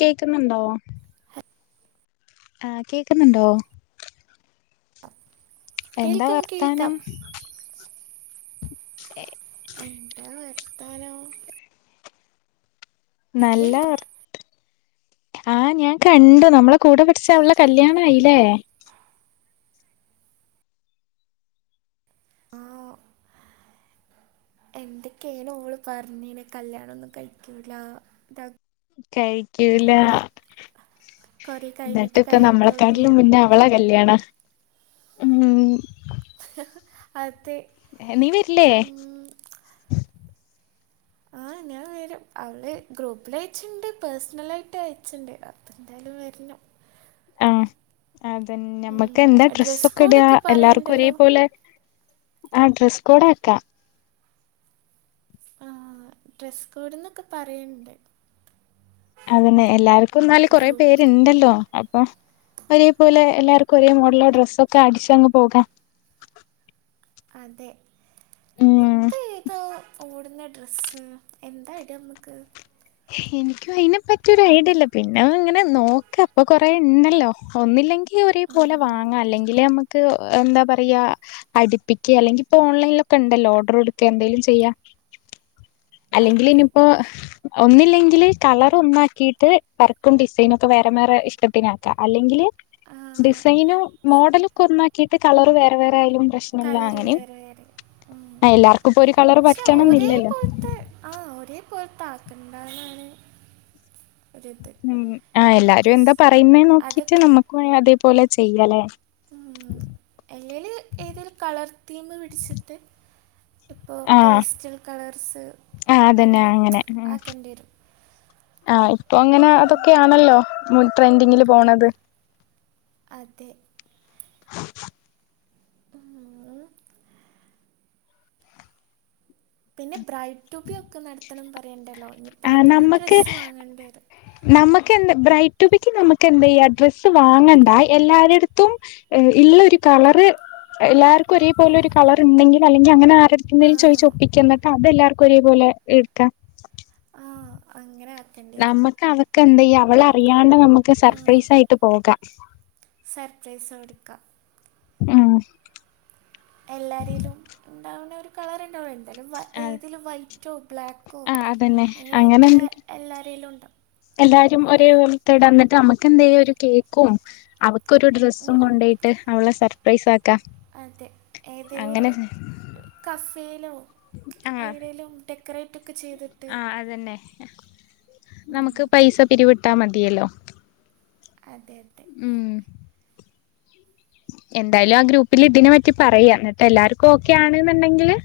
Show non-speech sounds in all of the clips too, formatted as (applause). കേക്കുന്നുണ്ടോ ആ കേക്കുന്നുണ്ടോ ഹലോ എന്താ കേൾക്കാം കേൾക്കാം വർത്താനം എന്താ വർത്താനം നീ നല്ല വർ ആഹ് ഞാൻ കണ്ടു നമ്മളെ കൂടെ പഠിച്ച അവള് കല്യാണായില്ലേ ആഹ് എന്തൊക്കാണ് ഓള് പർഞ്ഞീണ് കല്യാണൊന്നും കഴിക്കൂല ഇതാ കഴിക്ക്യൂല കുറേ കഴിഞ്ഞിട്ട് എന്നിട്ട്പ്പം കഴിക്കുള്ളൂ നമ്മളെക്കാട്ടിലും മുന്നേ ഓള കല്യാണ ഉം അതെ നീ വെരില്ലേ ആഹ് ഞാൻ വരും അവള് ഗ്രൂപ്പിലയച്ചിണ്ട് പേഴ്സണലായിട്ട് അയച്ചിണ്ട് എന്തായാലും വെര്നം ആഹ് അതന്നെ ഞമ്മക്ക് എന്താ ഡ്രസ് ഡ്രസ്സൊക്കെ ഇടാ കോഡൊക്കെ എല്ലാർക്കും പറയണ്ടല്ലോ ഒരേപോലെ ആഹ് ഡ്രസ് കോഡാക്ക ആഹ് ഡ്രസ്സ് കോഡ്ന്നൊക്കെ പറയിണ്ട് അതന്നെ എല്ലാർക്കുംന്നാല് കൊറെ ഗ്രൂപ്പിൽ പേര്ണ്ടല്ലോ അപ്പൊ ഒരേപോലെ എല്ലാർക്കും ഒരേ മോഡലോ ഡ്രസ്സൊക്കെ അടിച്ചങ്ങ് പോകാം അതെ ഉം ഇപ്പേതോ ഓടുന്ന ഡ്രസ്സ് എന്തായിടമ്മക്ക് ഇൻക്ക്യും അയ്നെപറ്റി ഒരു ഐഡ്യല്ല പിന്നെ ഇങ്ങനെ നോക്ക ഇപ്പൊ കൊറെണ്ടല്ലോ ഒന്നില്ലെങ്കി ഒരേ പോലെ ഉം, വാങ്ങാ അല്ലെങ്കില് മ്മക്ക് എന്താ പർയാ അടിപ്പിക്ക്യാ അല്ലെങ്കിപ്പൊ ഓൺലൈലൊക്കെണ്ടല്ലോ ഓർഡ്രാടുക്കെ എന്തേലും ചെയ്യാ അതെ അല്ലെങ്കില്നിയിപ്പോ ഒന്നില്ലെങ്കില് കളർ ഒന്നാക്കിട്ട് വർക്കും ഡിസൈനൊക്കെ വേറെ വേറെ ഇഷ്ടത്തിനാക്കാം അല്ലെങ്കില് ഡിസൈനും മോഡലൊക്കെ ഒന്നാക്കിയിട്ട് കളറ് വേറെ വേറെ ആയാലും പ്രശ് കളർ വേറെ വേറെ ഉം ആ എല്ലാർക്കും ഇപ്പൊ ഒരു കളർ പക്ഷെ ഒരേ പറ്റണംന്നില്ലല്ലോ പോൽ അത് ആഹ് ഒരേപോൽത്താക്കണ്ടന്നാണ് ഉം അഹ് എല്ലാരും എന്താ പറയുന്നെ നോക്കീറ്റ് അതൊക്കെ നമ്മുക്കും അതേപോലെ ചെയ്യലെ ഉം എല്ലേല് ഏതൊരു കളർ തീമ് പിടിച്ചിട്ട് ഇപ്പോ ആഹ് പേസ്റ്റൽ കളർസ് ആ അതന്നെ അങ്ങനെ ആക്കേണ്ട്യെരും ആഹ് ഇപ്പൊങ്ങനെ അതൊക്കെയാണല്ലോ ട്രെൻഡിങ്ങില് പോണത് അതെ ഊം ഉം പിന്നെ ബ്രൈഡ് ട്ടുബി ഒക്കെ നടത്തണം പറയ്ണ്ടല്ലോ ഇഞ്ഞി ആഹ് നമ്മക്ക് ങ്ങണ്ടെരും (inaudible) നമക്ക് എന്താ ബ്രൈഡ്ടുബിക്ക് നമക്ക് എന്തെയ്യ ഡ്രസ്സ് വാങ്ങണ്ട എല്ലാരെടത്തും ഇള്ളരു കളർ എല്ലാര്ക്കും ഒരേപോലെ ഒരു കളർണ്ടെങ്കിൽ അല്ലെങ്കിലങ്ങനെ ആ ആരെട്ത്ത്ന്നേലും ചോയ്ച്ച് ഒപ്പിക്ക ന്നട്ട് അതെല്ലാർക്കും ഒരേപോലെ എടുക്കാം ആഹ് അങ്ങനെ ആക്കേണ്ടി വരും നമ്മക്ക് അവക്കെന്തെയ്യ ലൈക്ക് അവളറിയാണ്ട് നമുക്ക് സർപ്രൈസ് ആയിട്ട് പോകാം സർപ്രൈസ് കൊടുക്ക ഉം എല്ലാരേലും ഇണ്ടാവ്ണൊരു കളർ ണ്ടോടണ്ട് ഏന്തെലും ആ ഏതേലും വൈറ്റോ ബ്ലാക്കോ ആ അതന്നെ അങ്ങനെ അങ്ങനെയൊക്കെ എന്ത് എല്ലാരേലുംണ്ടാവും എല്ലാരും ഒരേപോലത്തെട ന്നിട്ട് നമുക്കെന്തെയ്യ ഒരു കേക്കും അവ ക്കൊരു ഡ്രസ്സും കൊണ്ടൊയിട്ട് അവളെ സർപ്രൈസ് ആക്കാ അതെ ഏതെലൊരു കഫേലോ ആഹ് എവ്ടെലും ടെക് ക്രേറ്റൊക്കെ ചെയ്തിട്ട് ആഹ് അതന്നെ നമുക്ക് പൈസ പിരിവിട്ടാ മതിയല്ലോ അതെ അതെ ഉം എന്തായാലും ആ ഗ്രൂപ്പിൽ ഇതിനെ പറ്റി പറയാ എന്നിട്ട് എല്ലാർക്കും ഓക്കെ ആണ്ന്നുണ്ടെങ്കില്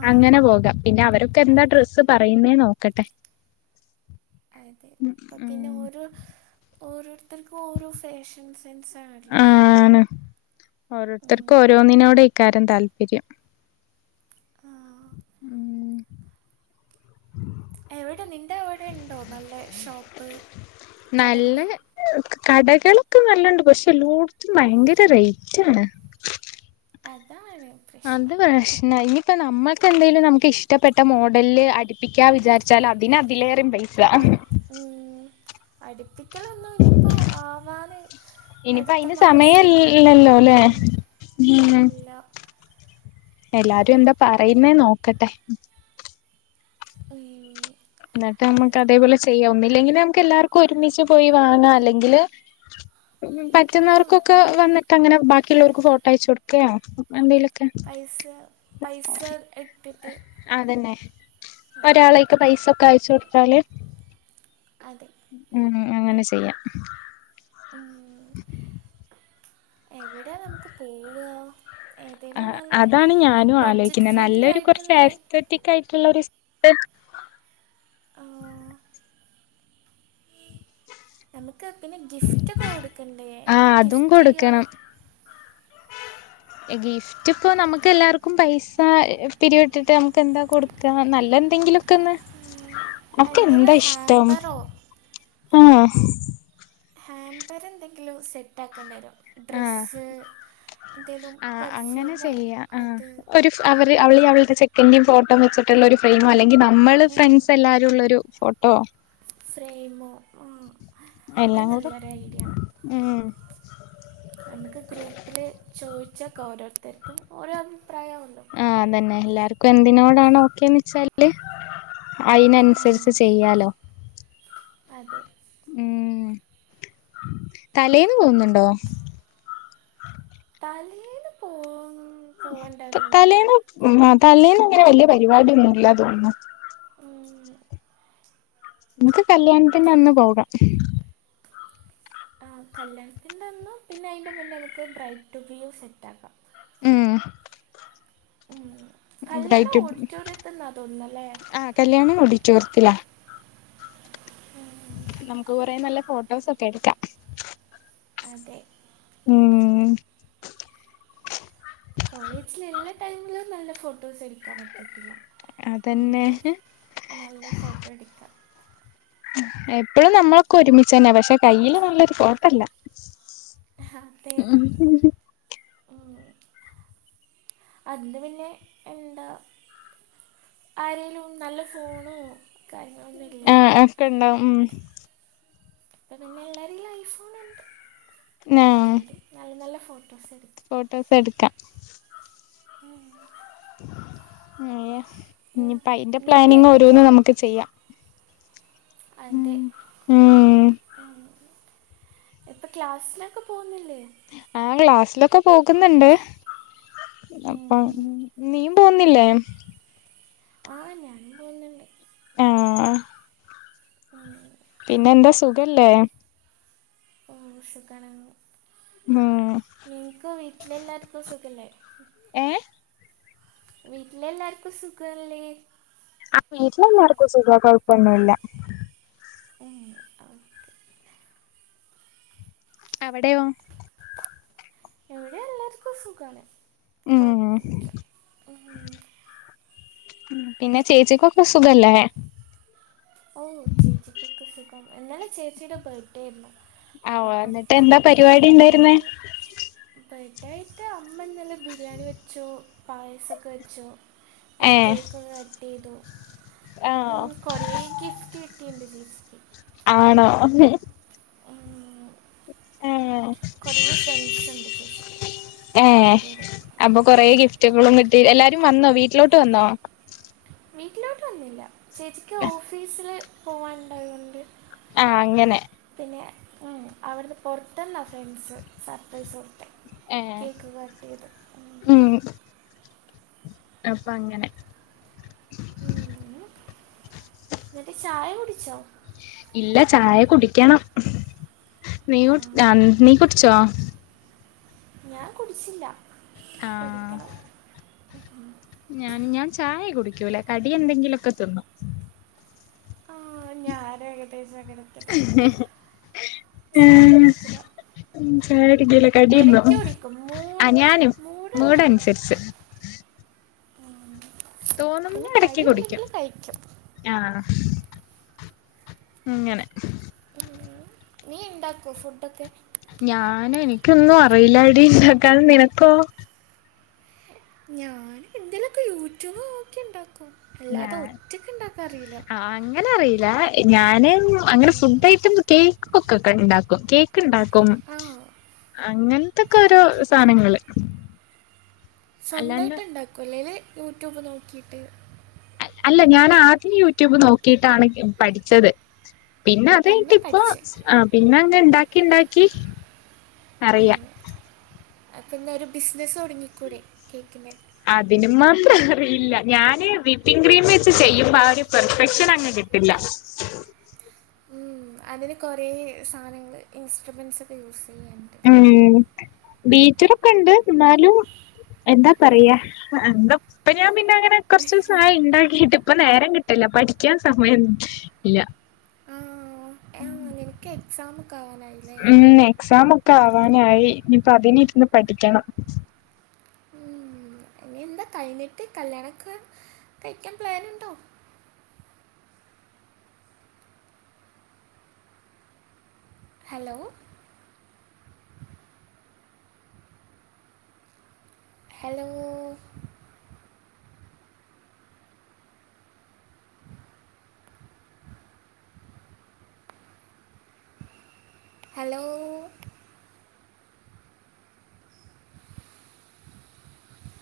ആ അങ്ങനെ പോകാം പിന്നെ അവരൊക്കെ എന്താ അതെ ഡ്രസ്സ് പറയുന്നേ നോക്കട്ടെ അതെ ഉം ഇപ്പൊപ്പിന്നെ ഉം ഒര് ഓ ഓരോര്ത്തർക്കും ഓരോ ഫാഷൻ സെൻസാണല്ലോ, ഓരോര്ത്തർക്കും ഓരോന്നിനോടെക്കാരം താല്പര്യം. ആ. ഉം എവടെ നിന്റെ അവടെ ഇണ്ടോ നല്ല ഷോപ്പ്? കടകൾ നല്ല കടകളൊക്കെ നല്ലോണ്ട് പക്ഷെ ല്ലോട്ത്തും ഭയങ്കര റേയ്റ്റ് ആണ്. അതാണ് അത് പ്രശ്നം പ്രശ്നാ ഇനിപ്പ നമ്മക്ക് എന്തെലും നമുക്ക് ഇഷ്ടപ്പെട്ട മോഡൽല്ല് അടി പ്പിക്കാ വിചാരിച്ചാല് അതിന് അതിലേറെം പൈസ അത് ഉം അട്പ്പി ഉ (unintelligible) ഇപ്പൊ ആവാന് അടുത്ത അയിന് മാസം സമയല്ലല്ലോ ല്ലേ ഉം ഉം ഇല്ലാ എല്ലാരും എന്താ പറയ്ന്നേ നോക്കട്ടെ ഉം ഇന്നട്ട് നമ്മക്ക് അതെ അതേ പോലെ ചെയ്യ ഒന്നില്ലെങ്കില് നമ്മക്ക് എല്ലാർക്കും ഒരുമിച്ച് പോയി വാങ്ങാ അല്ലെങ്കില് ആ പറ്റുന്നവർക്കൊക്കെ വന്ന്ട്ട അങ്ങനെ ബാക്കിയുള്ളോർക്ക് ഫോട്ടോ അയച്ച് കൊട്ക്കെ എന്തേലൊക്കെ പൈസ പൈസ ഇട്ട്ട്ട് അതന്നെ ഒരാളേക്ക് പൈസ ഒക്കെ അയച്ച് കൊടുത്താല് അതെ ഉം അങ്ങനെ ചെയ്യാം ആഹ് എവടെയാ നമുക്ക് പോവാ? ആഹ് അതാണ് ഞാനും ബഡ്ജറ്റ് ആലോയ്ക്ക്‌ന്നെ. ഫ്രണ്ട്ലി നല്ലൊരു കൊറച്ച് ആയിട്ടുള്ള അസ്തെറ്റിക് ആയിട്ട്ള്ളൊര് ആഹ് നമുക്ക് പിന്നെ ഗിഫ്റ്റൊക്കെ കൊടുക്കണ്ടേ എന്താ ഗിഫ്ട്ടീയ്യാ? ഏഹ് ഗിഫ്റ്റ് ഗിഫ്റ്റ്പ്പൊ നമക്ക് എല്ലാവർക്കും പൈസ പിരിവിട്ട്ട്ട് നമുക്ക് എന്താ കൊട്ക്കാ നല്ല എന്തെങ്കിലും ക്ക്‌ന്ന് ഓക്ക് എന്തെങ്കിലും എന്താ ഇഷ്ടം ഹാമ്പറോ ആഹ് ഹാമ്പർ എന്തെങ്കിലും സെറ്റ് ആക്കണ്ടെരും ഡ്രസ്സ്, എന്തെങ്കിലും ആഹ് അങ്ങനെ പെർഫ്യൂമോ ചെയ്യ ആഹ് അത് ഒര് അവര് ഇതൊക്കെ അവളീ അവൾടെ ചെ ക്കന്റീം ഫോട്ട വെച്ച്ട്ട്ള്ള ഒരു ഫ്രെയ്മോ അല്ലെങ്കി നമ്മള് ഫ്രണ്ട്സ് എല്ലാരും ഇള്ളൊരു ഫോട്ടോ ഫ്രെയ്മോ ആഹ് അത് എല്ലാം കൂടെ നല്ലൊരു ഐഡിയ ഉം നമക്ക് ഗ്രൂപ്പില് ചോയ്ച്ചോക്കാ ഓരോര്ത്തര്ക്കും ഓരോ അഭിപ്രായാവ്വല്ലോ. ആഹ് അതന്നെ എല്ലാർക്കും എന്തിനോടാണോ ഓക്കേന്ന് വെച്ചാല്. അയ്ൻ അസരിച്ച് ആ ചെയ്യാലോ അതെ ഉം തലേന്ന് പോവ്ന്ന്ണ്ടോ? തലേന്ന് പോ തലേന്ന് തലേന്ന് അങ്ങനെ വല്ല്യ പരിപാടിയൊന്നുല്ല തോന്ന്ന്നു. ഉം നമക്ക് കല്യാണത്തിന്റെ അന്ന് കൂടാം ആഹ് കല്യാണത്തിന്റ അന്നും പിന്നെ അയ്ൻ്റെ മുന്നേ നമക്ക് ബ്രയ്ഡ് ടുബിയും സെറ്റാക്കാം. ഉം ഉം, കല്യാണം ബ്രൈറ്റ് ടു ഓഡിറ്റോറിയത്ത്ന്നാ തോന്ന്ന്നല്ലേ? ആ കല്യാണം ഓഡിറ്റോറിയത്തിലാ ഉം നമുക്ക് കൊറെ നല്ല ഫോട്ടോസൊക്കെ എട്ക്കാം. അതെ ഉം കോളേജില് ഇള്ള ടൈമിലും നല്ല ഫോട്ടോസ് എട്ക്കാൻ പറ്റീട്ടില്ല. അതന്നെ ഇനിയെങ്കിലും നല്ല ഫോട്ടോ എടുക്കാം എപ്പഴും നമ്മളൊക്കെ ഒരുമിച്ച് ന്നെ പക്ഷെ കയ്യില് നല്ലൊരു ഫോട്ടല്ല ആഹ് അതെ ഉം അന്ന് പിന്നെ എന്താ ആരെലും നല്ല ഫോണോ കാര്യങ്ങളൊന്നും ഇല്ലല്ലോ ആഹ് ആഹ് അകെ ഇണ്ടാവും ഉം അപ്പ പിന്നെ എല്ലാരിലും ഐഫോണ് ഇണ്ട്, ആ അതുകൊണ്ട് നല്ല നല്ല ഫോട്ടോസ് എടുക് ഫോട്ടോസ് എടുക്കാം. മ് (unintelligible) ഇനിയിപ്പ അയിന്റെ എന്നിട്ട് പ്ലാനിങ് എന്തൊക്കെ ഓരോന്ന് നമുക്ക് ചെയ്യാം. അതിന്റെ ഉം ഉം മ് മ് മ് ഇപ്പ ക്ലാസ്സിലൊക്കെ പോകുന്നില്ലേ? ആഹ് ക്ലാസിലൊക്കെ പോകുന്നുണ്ട്, ഇപ്പം ഉം. നീയും പോകുന്നില്ലേ? ആഹ്‌, ഞാനും പോരുന്നുണ്ട്. ആഹ് ഉം. പിന്നെ എന്താ സുഖല്ലേ? ഓഹ് സുഖാണ്, ഉം നിന്ക്ക് വീട്ടിൽ എല്ലാർക്കും സുഖല്ലേ? ഏഹ് വീട്ടിലെല്ലാർക്കും സുഖല്ലേ? ആഹ് വീട്ടിലെല്ലാർക്കും സുഖ, കൊഴപ്പൊന്നുല്ല. മ് ആഹ് അവിടെയോ? ഇവിടെ എല്ലാവർക്കും സുഖാണ്. ഉം. മ് മ് പിന്നെ ചേച്ചിക്കൊക്കെ സുഖല്ലേ? ഓഹ് ചേച്ചിക്കൊക്കെ സുഖം, ഇന്നലെ ചേച്ചിടെ ബെർത്ത് ഡേ ആരുന്നു. ആഹ് ഓ എന്നിട്ട് എന്താ പരിപാടി ഇണ്ടായിരുന്നെ? ബെർത്ത് ഡേ ആയിട്ട് അമ്മ ഇന്നലെ ബിരിയാണി വെച്ചു, പായസൊക്കെ വെച്ചു. പിന്നെ ഏഹ് കേക്ക് കട്ട് ചെയ്തു, മ് ആഹ് കൊറെ ഗിഫ്റ്റ് കിട്ടീൻഡ് ചേച്ചിക്ക്. ആണോ. മ് ഏഹ് കൊറെ ഫ്രണ്ട്സ് ഇണ്ട് ചേച്ചിക്ക്‌ എല്ലാരുടെയും മ് കുട്ടികളും കിട്ടി എല്ലാരും വന്നോ? വീട്ടിലോട്ട് വന്നോ? വീട്ടിലോട്ട് വന്നില്ല, ചേച്ചിക്ക് ഓഫീസില് പോവാനുണ്ടായത് കൊണ്ട് ആഹ് അങ്ങനെ പിന്നെ മ് അവിടുന്ന് പൊറത്ത്ന്നാ ഫ്രണ്ട്സ് സർപ്രൈസ് കൊടുത്തേ. ഏഹ് കേക്ക് കട്ട് ചെയ്ത് ഉം അപ്പ അങ്ങനെ. ഉം എന്നിട്ട് ചായ കുടിച്ചോ? ഇല്ല, ചായ കുടിക്കണം, നീ കുട് ആഹ് ആ നീ കുടിച്ചോ? ഞാൻ കുടിച്ചില്ല, ആഹ് കുടിക്കണം. ഞാൻ ഞാൻ ചായ കുടിക്കൂല, കടി എന്തെങ്കിലൊക്കെ തിന്നും. ആഹ് ഞാൻ ഏകദേശം അങ്ങനെത്തന്നെ, ചായ കുടിക്കുല്ല. മ് ചായ കുടിക്കൂലെ? എടക്ക് കുടിക്കും മൂട് മൂട് ഇണ്ടാകുമ്പോക്കെ. മൂടനുസരിച്ച് പിന്നെ തോന്നുമ്പോ കടി ഇടക്ക് കുടിക്കും ഇണ്ടെങ്കില് കഴിക്കും. ആഹ് ഇങ്ങനെ നീ ഇണ്ടാക്കുവോ ഫുഡൊക്കെ? ഞാന് എനിക്കൊന്നും അറിയില്ലാടി ഇണ്ടാക്കാൻ, നിനക്കോ? ഞാൻ എന്തേലൊക്കെ യൂട്യൂബ് നോക്കി ഇണ്ടാക്കും, അല്ലാതെ ഞാൻ ഒറ്റക്ക് ഇണ്ടാക്കാ അറിയില്ല. അങ്ങനെ അറിയില്ല, ഞാന് അങ്ങനെ ഫുഡ് ഐറ്റം കേക്ക് (unintelligible) ഒക്കെ ഇണ്ടാക്കും, കേക്ക് ഇണ്ടാ ക്കും ആ അങ്ങനത്തൊക്കെ ഓരോ കേക്ക് സാനങ്ങള്. സ്വന്തായിട്ട് ഇണ്ടാക്കോ, അല്ലേല് യൂട്യൂബ് നോക്കിയിട്ട് അല്ല ഞാൻ ആദ്യം യൂട്യൂബ് നോക്കിയിട്ടാണ് പഠിച്ചത്. പിന്നെ അത് കയിഞ്ഞിട്ട് ഇപ്പോ ആ പിന്ന അങ്ങ് ഇണ്ടാക്കി ഇണ്ടാക്കി അറിയാം മ് അപ്പം എന്ന ഒരു ബിസിനസ്സ് തൊടങ്ങിക്കൂടെ കേക്കിൻ്റെ. അതിന് മാത്രലറിയില്ല ഞാന് വിപ്പിം ക്രീമ് ച്ച് ചെയ്യുമ്പാ ഒരു പെർഫെക്ഷന ങ്ങ് കിട്ടില്ല ഉം അതിന് കൊറെേ സാനങ്ങള് ഇൻസ്ട്രുമെന്റ്സക്കെ യൂസിയ്യാണ്ട് ഉം ബീറ്ററൊക്കണ്ട് ന്നാലു എന്താ പറയ്യാ എന്താ ഇപ്പഞാപിന്നെ അങ്ങനെ കൊർച്ച്സായി ണ്ടാക്കിട്ട് ഇപ്പ നേരം കിട്ടല്ല പഠിക്യാൻ സമയം ല്ല ആഹ് ഏമ് നിൻക്ക് എക്സാമൊക്കാ വാനായിലേ ഉം എക്സാമ് ക്കാവാനായി നിപ്പ അതിനിര്ന്ന് പഠിക്കെണം ഉം ഇനിയെന്താ കയ്ഞ്ഞിട്ട് കല്യാണക്കെ കയ്ക്യാൻ പ്ലാന്ണ്ടോ ഹലോ ഹലോ ഹലോ